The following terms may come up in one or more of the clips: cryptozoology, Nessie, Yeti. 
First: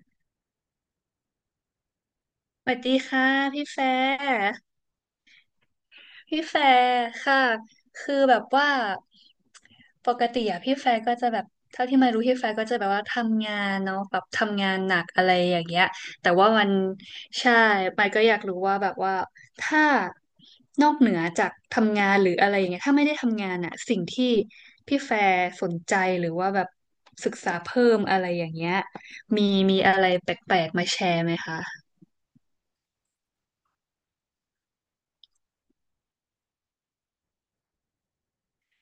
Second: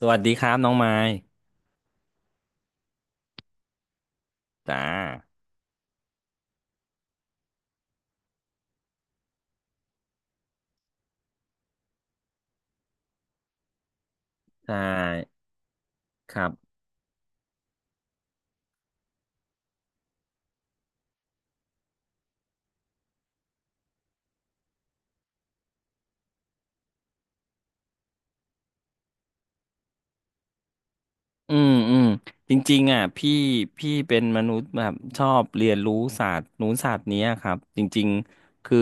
สวัสดีครับน้องไม้สวัสดีค่ะพี่แฟร์จ้าพี่แฟร์ค่ะคือแบบว่าปกติอะพี่แฟร์ก็จะแบบเท่าที่มารู้พี่แฟร์ก็จะแบบว่าทำงานเนาะแบบทำงาใช่นหนักอะไรอย่างเงี้ยแต่ครัว่ามันบใช่ไปายก็อยากรู้ว่าแบบว่าถ้านอกเหนือจากทำงานหรืออะไรอย่างเงี้ยถ้าไม่ได้ทำงานอะสิ่งที่พี่แฟร์สนใจหรือว่าแบบศึกษาเพิ่มอะไรอย่างเงี้ยมีมีอะไรแปลกๆมาแชร์ไหมอืคะมอืมจริงๆอ่ะพี่เป็นมนุษย์แบบชอบเรียนรู้ศาสตร์นู้นศาสตร์เนี้ยครับ จริงๆ คือ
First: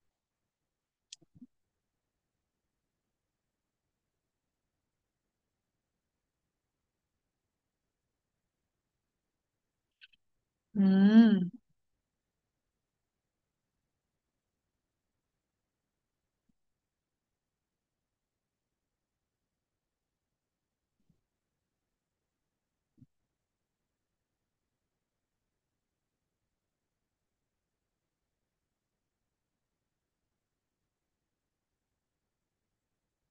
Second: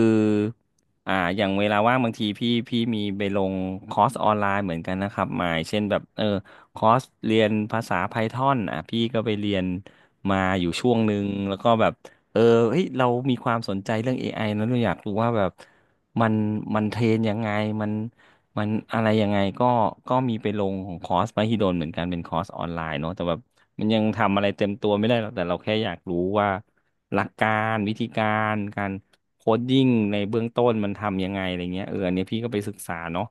อย่างเวลาว่างบางทีพี่มีไปลงคอร์สออนไลน์เหมือนกันนะครับหมายเช่นแบบคอร์สเรียนภาษา Python อนอ่ะพี่ก็ไปเรียนมาอยู่อืช่วงหนึ่งแล้วมก็แบบเออเฮ้ยเรามีความสนใจเรื่อง AI นะเราอยากรู้ว่าแบบ มันมันเทรนยังไงมัน มันอะไรยังไงก็มีไปลงของคอร์สมหิดลเหมือนกันเป็นคอร์สออนไลน์เนาะแต่แบบมันยังทำอะไรเต็มตัวไม่ได้หรอกแต่เราแค่อยากรู้ว่าหลักการวิธีการการโคดดิ้งในเบื้องต้นมันทำยังไงอะไรเงี้ยเอออันเนี้ยพี่ก็ไปศึกษาเนาะ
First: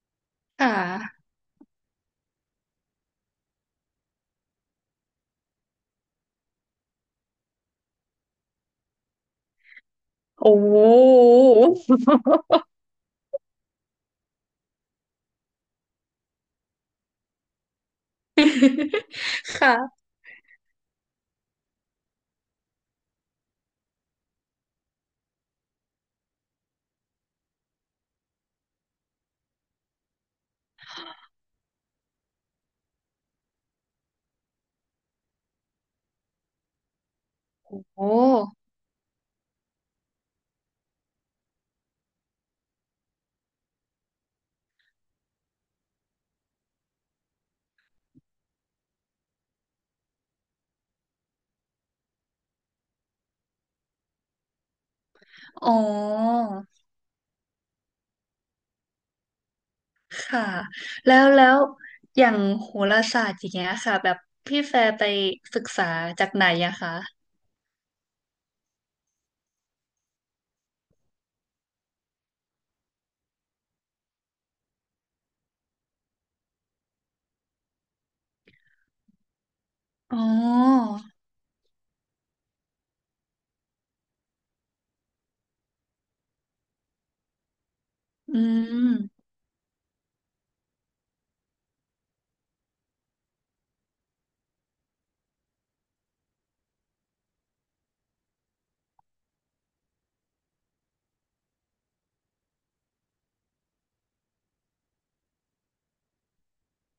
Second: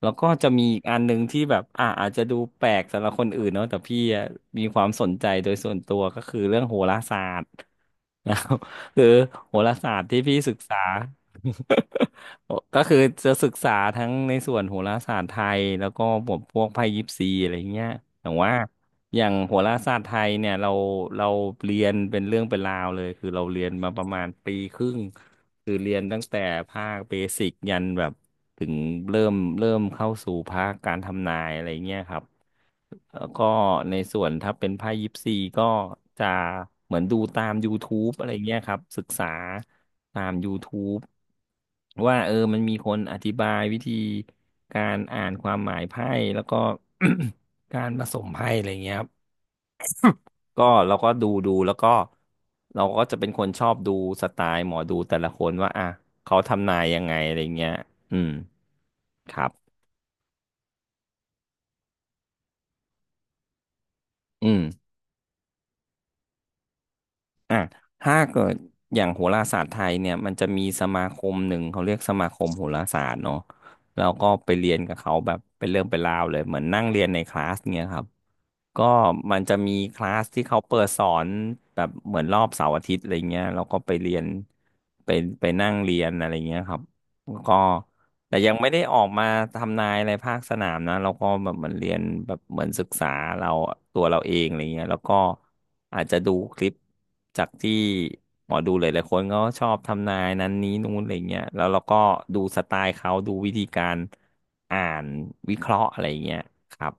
แล้วก็จะมีค่อีกอันหนึ่งะ ที่แบบอาจจะดูแปลกสำหรับคนอื่นเนาะแต่พี่อะมีความสนใจโดยส่วนตัวก็คือเรื่องโหราศาสตร์ นะครับคือโหราศาสตร์ที่พี่ศึโอ้กโห ษา โอ้ก็คือจะศึกษาทั้งในส่วนโหราศาสตร์ไทยแล้วก็บวกพวกไพ่ยิปซีอะไรเงี้ยแต่ว่าอย่าง โหราศาสตค่ะร์ไทยเนี่ยเราเรียนเป็นเรื่องเป็นราวเลยคือเราเรียนมาประมาณปีครึ่งคือเรียนตั้งแต่ภาคเบสิกยันแบบถึงเริ่มเข้าสู่ภาคการทำนายอะไรเงี้ยครับ แล้วก็ในส่วนถ้าเป็นไพ่ยิปซีก็จะเหมือนดูตาม โอ้ YouTube อะไรเงี้ยครับศึกษาตาม YouTube ว่าเออมันมีคนอธิบายวิธีการอ่านความหมายไพ่แล้วก็ การผสมไพ่อะไรเงี้ยครับก็เราก็ดูแล้วก็เราก็จะเป็นคนชอบดูสไตล์หมอดูแต่ละคนอ๋ว่าออ่ะเขาทำนายยังไงอะไรเงี้ยอืมครับค่ะแล้วอย่างโหราศาสตร์อย่างเงี้ยค่ะแบบอืพี่แฟม ร์ไปศึกษาจากไหนอะคะอ่ะถ้าเกิดอย่างโหราศาสตร์ไทยเนี่ยมันจะมีสมาคมหนึ่งเขาเรียกสมาคมโหราศาสตร์เนาะแล้วก็ไปเรียนกับเขาแบบเป็นเรื่องเป็นราวเลยเหมือนนั่งเรียนในคลาสเนี่ยครับก็มันจะมีคลาอ๋สอที่เขาเปิดสอนแบบเหมือนรอบเสาร์อาทิตย์อะไรเงี้ยเราก็ไปเรียนไปไปนั่งเรียนอะไรเงี้ยครับก็ อืแต่ยังไม่ได้ออกมามทำนายอะไรภาคสนามนะเราก็แบบเหมือนเรียนแบบเหมือนศึกษาเราตัวเราเองอะไรเงี้ยแล้วก็อาจจะดูคลิปจากที่หมอดูหลายๆคนก็ชอบทำนายนั้นนี้นู้นอะไรเงี้ยแล้วเราก็ดูสไตล์เขาดูวิธีการอ่านวิเคราะห์อะไรเงี้ยครับ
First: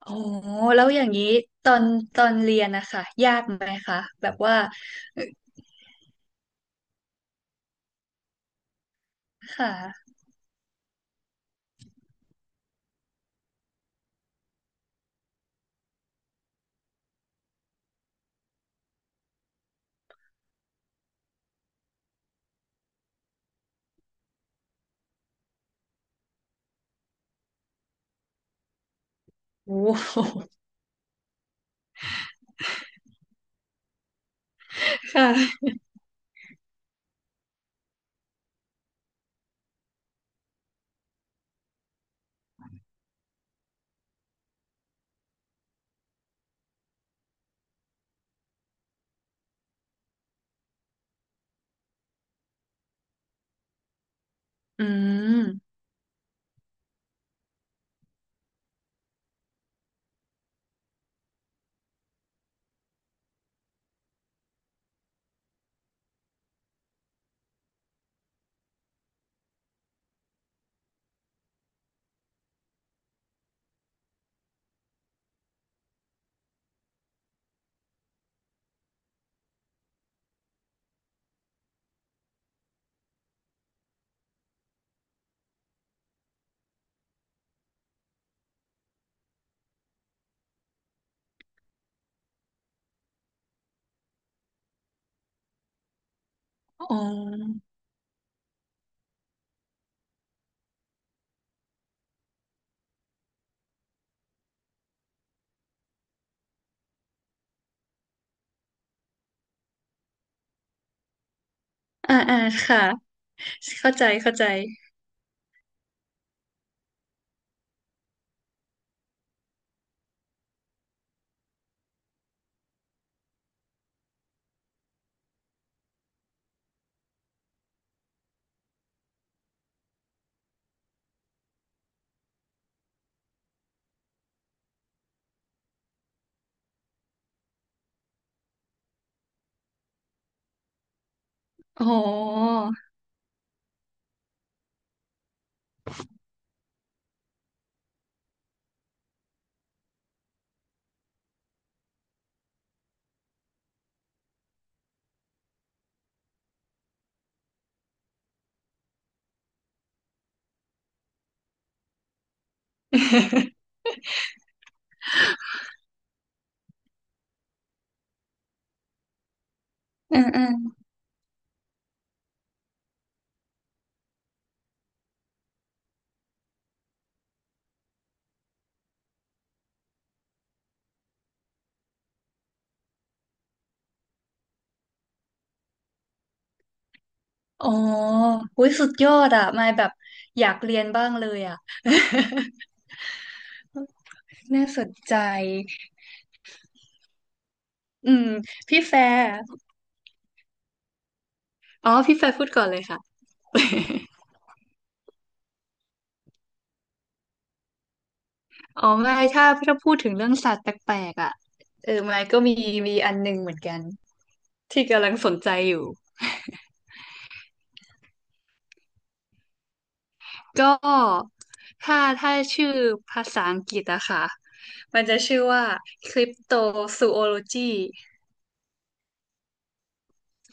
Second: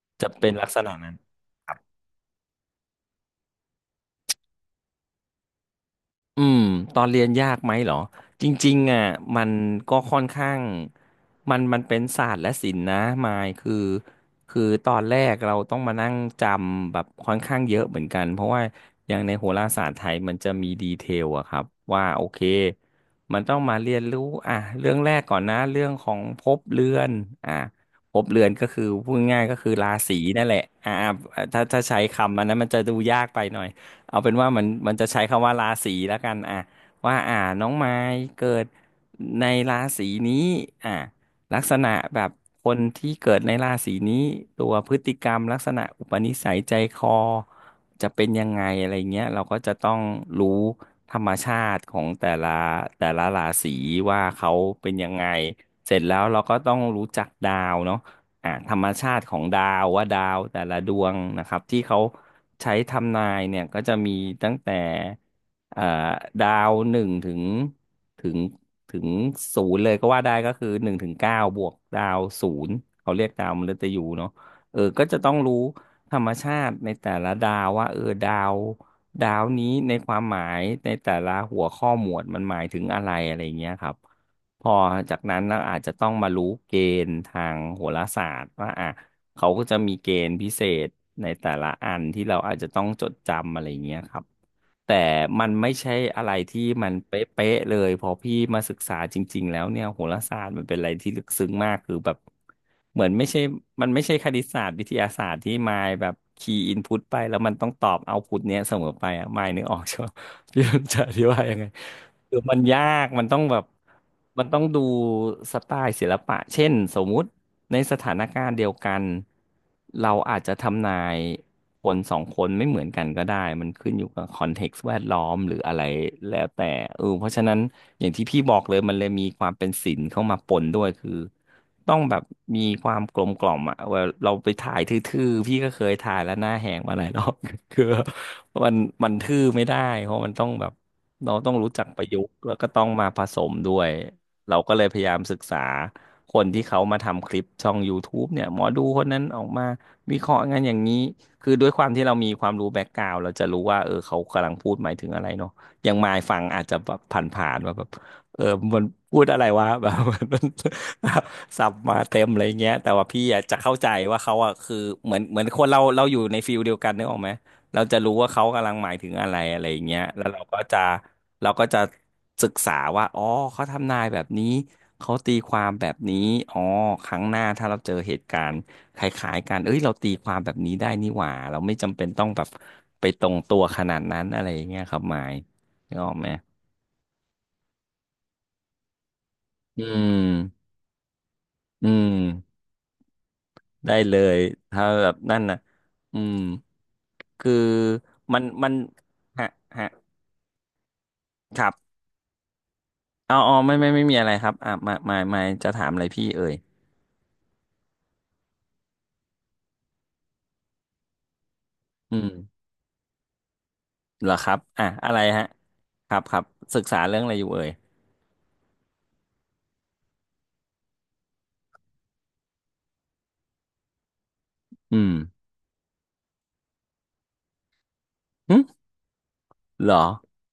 โอ้จะเป็นลักษแล้วณะอย่างนั้น นี้ตอนตอนเรียนนะคะยากไหมคะแบบว่าเอ่ออืมตอนเรียนยากไหมเหรอจริงๆอ่ะมันค่ะก็ค่อนข้างมันเป็นศาสตร์และศิลป์นะมายคือคือตอนแรกเราต้องมานั่งจำแบบค่อนข้างเยอะเหมือนกันเพราะว่าอย่างในโหราศาสตร์ไทยมันจะมีดีเทลอะครับว่าโอเคมันต้องมาเรียนรู้อ่ะเรื่องแรกก่อนนะเรื่องของภพเรือนอ่ะภพเรือนก็คือพูดง่ายๆก็คือโอ้ราศีโหนั่นแหละอ่าถ้าใช้คำอันนั้นมันจะดูยากไปหน่อย เอาเป็นว่ามันจะใช้คำว่าค่ะราศีแล้วกันอ่ะว่าอ่าน้องไม้เกิดในราศีนี้อ่ะลักษณะแบบคนที่เกิดในราศีนี้ตัวพฤติกรรมลักษณะอุปนิสัยใจคอจะเป็นยังไงอะไรเงี้ยเราก็จะต้องรู้ธรรมชาติของแต่ละราศีว่าเขาอืเป็นยังไงมเสร็จแล้วเราก็ต้องรู้จักดาวเนาะอ่าธรรมชาติของดาวว่าดาวแต่ละดวงนะครับที่เขา ใช้ทำนายเนี่ยก็จะมีตั้งแต่เอ่อดาวหนึ่งถึงถึงศูนย์เลยก็ว่าได้ก็คือหนึ่งถึงเก้าบวกดาวศูนย์เขาเรียกดาวมฤตยูเนาะเออก็จะต้องรู้ธรรมชาติในแต่ละดาวว่าเออดาวนี้ในความหมายในแต่ละหัวข้อหมวดมันหมายถึงอะไรอะไรเงี้ยครับ พอจากนั้นเราอาจจะต้องมารู้เกณฑ์ทางโหราศาสตร์ว่าอ่ะเขาก็จะมีเกณฑ์พิเศษในแต่ละอันที่เราอาจจะต้องจดจำอะไรอย่างเงี้ยครับแต่มันไม่ใช่อะไรที่อ๋มันเป๊ะอๆเลยพอพี่มาศึกษาจริงๆแล้วเนี่ยโหราศาสตร์มันเป็นอะไรที่ลึกซึ้งมากคือแบบเหมือนไม่ใช่มันไม่ใช่คณิตศาสตร์วิทยาศาสตร์ที่มายแบบคีย์อินพุตไปแล้วมันต้องตอบเอาพุตเนี้ยเสมอไปอ่ะมายนึกออกใช่ไหม พี่จะอธิบายยังไง อ่าคือ่าอมันค่ะยากมันต้องแบบเข้าใจเข้ามัใจนต้องดูสไตล์ศิลปะเช่นสมมุติในสถานการณ์เดียวกันเราอาจจะทำนายคนสองคนไม่เหมือนกันก็ได้มันขึ้นอยู่กับคอนเท็กซ์แวดล้อมหรืออะไรแล้วแต่เพราะฉะนั้นอย่างที่พี่บอกเลยมันเลยมีความเป็นศิลป์เข้ามาปนด้วยคือต้องแบบมีความกลมกล่อมอ่ะเวลาเราไปถ่ายทื่อๆพี่ก็เคยถ่ายแล้วหน้าแหงมาหลายรอบ คือมันมันทื่อไม่ได้เพราะมันต้องแบบเราต้องรู้จัอ๋อ กประยุกต์แล้วก็ต้องมาผสมด้วยเราก็เลยพยายามศึกษาคนที่เขามาทำคลิปช่อง YouTube เนี่ยหมอดูคนนั้นออกมาวิเคราะห์งานอย่างนี้คือด้วยความที่เรามีความรู้แบ็กกราวด์เราจะรู้ว่าเขากำลังพูดหมายถึงอะไรเนาะอย่างมายฟังอาจจะแบบผ่านๆว่าแบบเออมันพูดอะไรวะ แบบมัน สับมาเต็มอะไรเงี้ยแต่ว่าพี่อะจะเข้าใจว่าเขาอะคือเหมือนคนเราเราอยู่ในฟิลเดียวกันนึกออกไหม เราจะรู้ว่าเขากำลังหมายถึงอะไรอะไรอย่างเงี้ยอืแล้มวเราอืมก็จะเราก็จะศึกษาว่าอ๋อเขาทำนายแบบนี้เขาตีความแบบนี้อ๋อครั้งหน้าถ้าเราเจอเหตุการณ์คล้ายๆกันเอ้ยเราตีความแบบนี้ได้นี่หว่าเราไม่จำเป็นต้องแบบไปตรงตัวขนาดนั้นอะไรอย่างเงี้ยครับหมายนึกออกไหมอ๋ออุ้ยสุดยอดอ่ะมายอืแบบอยากมเรียนบ้างเลยอ่ะ อืมได้เลย น่าสถ้านแบบใจนั่นนะอืมคืออืมมันพี่แฟร์ฮะฮะครัอ๋อบ พี่แฟร์พูดก่อนเลยค่ะ เอาอ๋อไม่ ไม่ไม่มีอะไรครับอ่ะมาจะถามอะไรพี่เอ่ยอ๋อไม่ถ้าพูดถึงเรื่องสัตว์แปลกๆอ่ะเอออืมายมก็มีมีอันหนึงเหมือนกันเหรอครับที่อ่ะกำลัอะงไรสนฮะใจอยู่ครับครับศึกษาเรื่องอะไรอยู่เอ่ยก็ถ้าชื่อภาษาอังกฤษอะค่ะอืมันมจะชื่อว่าคริปโตซูโอโลจีหึเหรอ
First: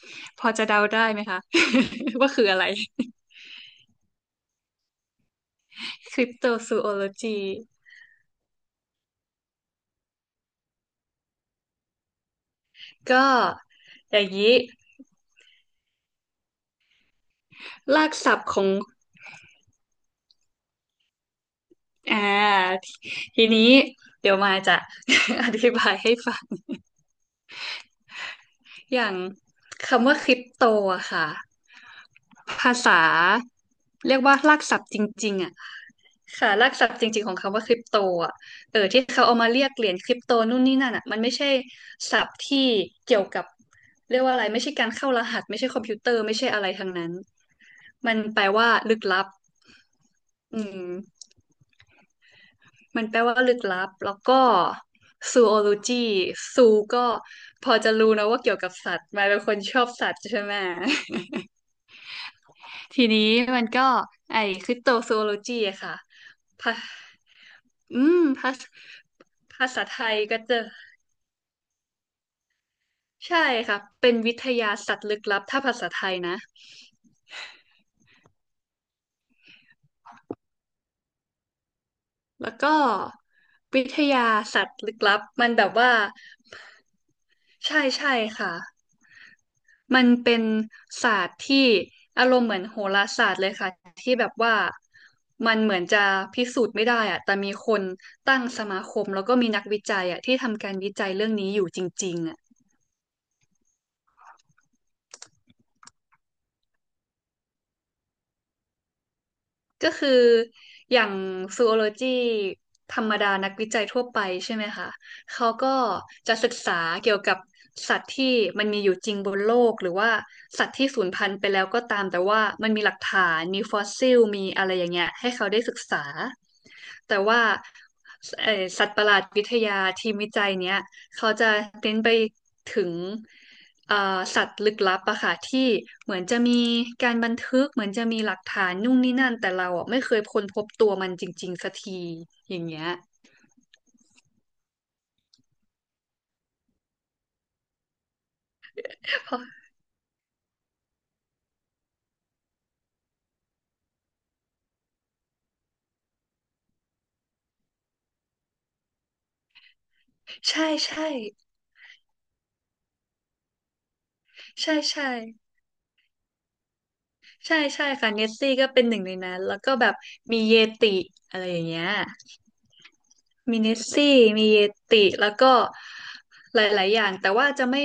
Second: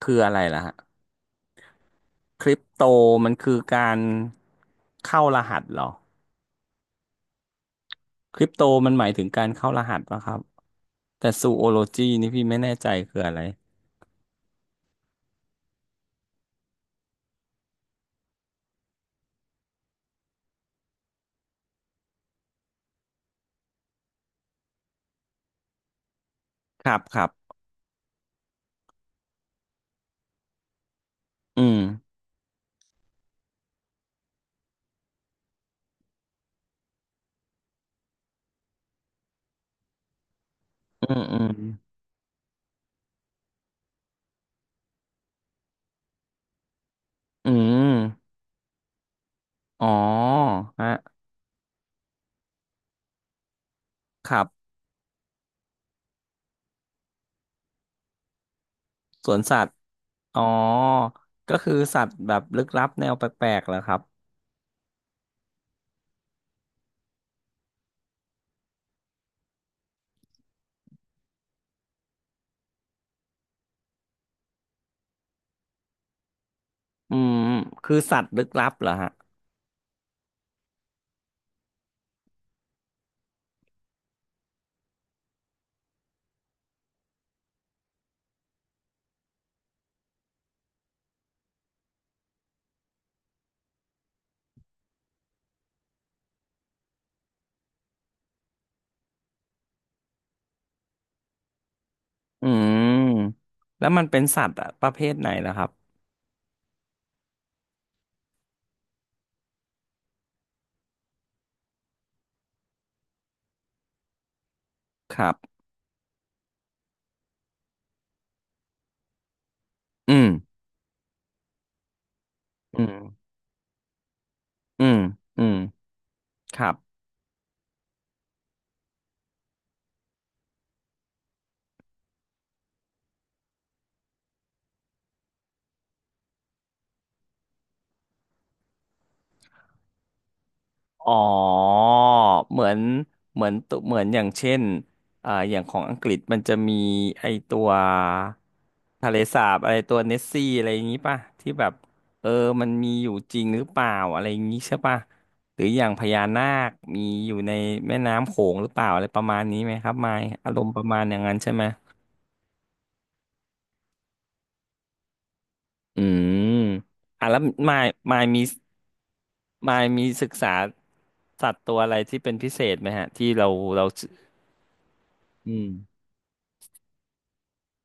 คืออะไรพอล่ะจะฮะเดาได้ไหมคะ ว่าคืคอริอะปไร โตมันคือการเข้ารหัสเหรอคริปโตซูโอโลจีคริปโตมันหมายถึงการเข้ารหัสปะครับแต่ซูโอโลจีนี่พี่ไม่แน่ใจคือก็อะไรอย่างนี้รากศัพท์ของอ่าทีนี้เดี๋ยวมายจะ อธิบายให้ฟังครับครับอย่างคำว่าคริปโตอะค่ะอืมภาษาเรียกว่ารากศัพท์จริงๆอะค่ะรากศัพท์จริงๆของคำว่าคริปโตอะเออที่เขาเอามาเรียกเหรียญคริปโตนู่นนี่นั่นอะอืมันมไม่อืมใช่ศัพท์ที่เกี่ยวกับเรียกว่าอะไรไม่ใช่การเข้ารหัสไม่ใช่คอมพิวเตอร์ไม่ใช่อะไรทั้งนั้นอืมันมแปลว่าลึกลับ อ๋ออืมฮะมันแปลว่าลึกลับแล้วครัก็บซูโอโลจีซูก็พอจะรู้นะว่าเกี่ยวกับสัตว์มาสยวเป็นนคสันตว์ ชอบสัตว์อ๋ใช่อไหม ก็คือสัตว์แบบลึกลับ ทีแนวนี้แปลกมันๆเหรอก็ครับไอ้คริปโตซูโอโลจีอะค่ะภาอืมภาษาไทยก็จะใช่ค่ะเป็นวิทยาสัตว์ลึกลับถ้าภาษาไทยนะอืมคือสัตว์ลึกลับเหรอฮะแล้วก็วิทยาสัตว์ลึกลับมันแบบว่าใช่ใช่ค่ะ มันเป็นศาสตร์ที่อารมณ์เหมือนโหราศาสตร์เลยค่ะที่แบบว่ามันเหมือนจะพิสูจน์ไม่ได้อะแต่มีคนตั้งสมาคมแล้วก็มีนักวิจัยอะที่ทำการวิจัยเรื่องนี้อยู่จริงๆอะ อืมแล้วมันเป็นสัตว์อะประเภทไหนล่ะครับก็คืออย่างซูโอโลจีธรรมดานักวิจัยทั่วไปใช่ไหมคะครัเขาบก็จะศึกษาเกี่ยวกับสัตว์ที่มันมีอยู่จริงบนโลกหรือว่าอืมสัตว์ที่สูญพันธุ์ไปแล้วก็ตามแต่ว่ามันอืมีหลักมฐานมีฟอสซิลมีอะไรออืย่างมเงี้ยให้อืเขามได้ศึกษาครับ แต่ว่าสัตว์ประหลาดวิทยาทีมวิจัยเนี้ย เขาจะเน้นไปถึงเอ่อสัตว์ลึกลับอะค่ะที่เหมือนจะมีการบันทึกเหมือนจะมีหลักฐานนู่นนี่นั่นแต่เราอะไม่เคยค้นพบตัวมัอ๋นอจริงๆสักทีอเหย่ามืงอนเงี้ยเหมือนตัวเหมือนอย่างเช่นอย่างของอังกฤษมันจะมีไอตัวทะเลสาบอะไรตัวเนสซี่อะไรอย่างนี้ป่ะที่แบบเออมันมีอยู่จริงหรือเปล่าอะไรอย่างนี้ใช่ป่ะหรืออย่างพญานาคมีอยู่ในแม่น้ำโขงหรือเปล่าอะไรประมาณนี้ไหมครับมายอารใช่มณ์ประมาณใช่อย่างนั้นใช่ไหมใช่ใช่อืมอ่ะแล้วใช่มาใช่ยค่ะมาเนยสมีซี่ก็เป็นหนึ่งในนั้นแล้วก็มายแบบมีศึกมีษาเยติอะไรสัอตย่าว์งตัวเงี้ยอะไรที่เป็นพิเศษไหมฮะที่เรามีเนสเราซี่มีเยติแล้วอืก็ม หลายๆอย่างแต่ว่าจะไม่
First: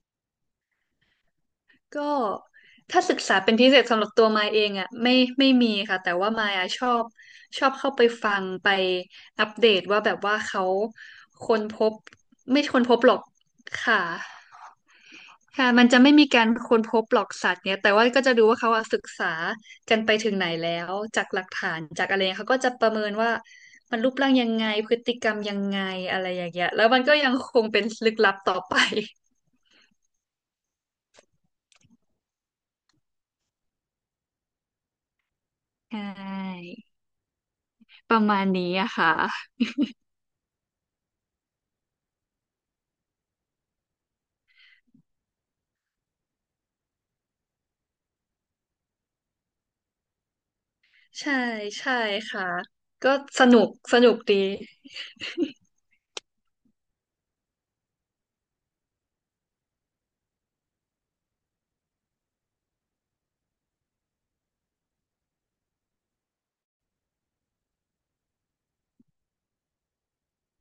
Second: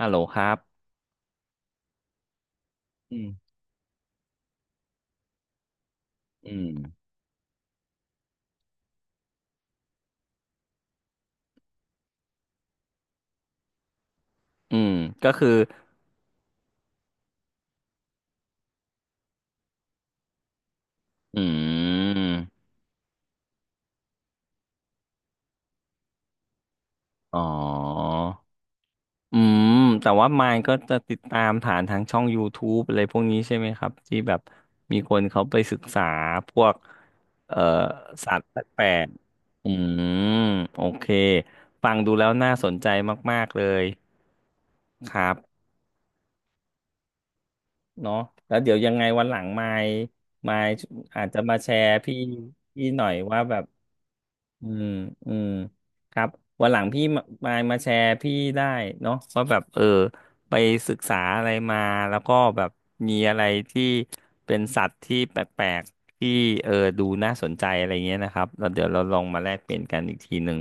ฮัลโหลครับก็ถ้าศึอืกษาเป็มนพิเศษสำหรับตัวมายเองอ่ะไม่ไม่มีค่ะแต่ว่ามายอือะม ชอบชอบเข้าไปฟังไปอัปเดตว่าแบบว่าเขาค้นพบไม่ค้นพบหรอกค่ะอืม ก็คือค่ะมันจะไม่มีการค้นพบหรอกสัตว์เนี่ยแต่ว่าก็จะดูว่าเขาอะศึกษากันไปถึงไหนแล้วจากอืหลักฐานจากอะไรเขาก็มจะประเมินว่ามันรูปร่างยังไงพฤติกรรมยังไงอะไรอย่างเงี้ยแล้วมันก็ยังอ๋อคงเป็นลึกลับต่อไปอืมแต่ว่ามายก็จะติดตามฐานทางช่อง YouTube อะไรพวกนี้ใช่ไหมครับที่แบบมีคนเขาไปศึกใชษาพว่กเอ่อประสัตมาณว์แปนี้ลอะกค่ะ ๆอืมโอเคฟังดูแล้วน่าสนใจมากๆเลยครับเนาะแล้วเดี๋ยวยังไงวันหลังมายอาจใช่จะมาแชร์ใช่พี่ค่ะพี่หน่อก็ยว่าสแบนุบ กสนุกดีอืมอืมครับวันหลังพี่มาแชร์พี่ได้เนาะว่าแบบไปศึกษาอะไรมาแล้วก็แบบมีอะไรที่เป็นสัตว์ที่แปลกๆที่เออดูน่าสนใจอะไรเงี้ยนะครับแล้วเดี๋ยวเราลองมาแลกเปลี่ยนกันอีกทีหนึ่ง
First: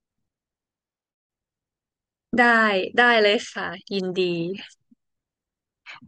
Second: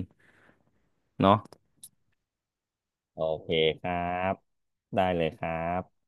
เนาะได้ได้โอเลยเคค่ะครัยินดีบได้เลยครับ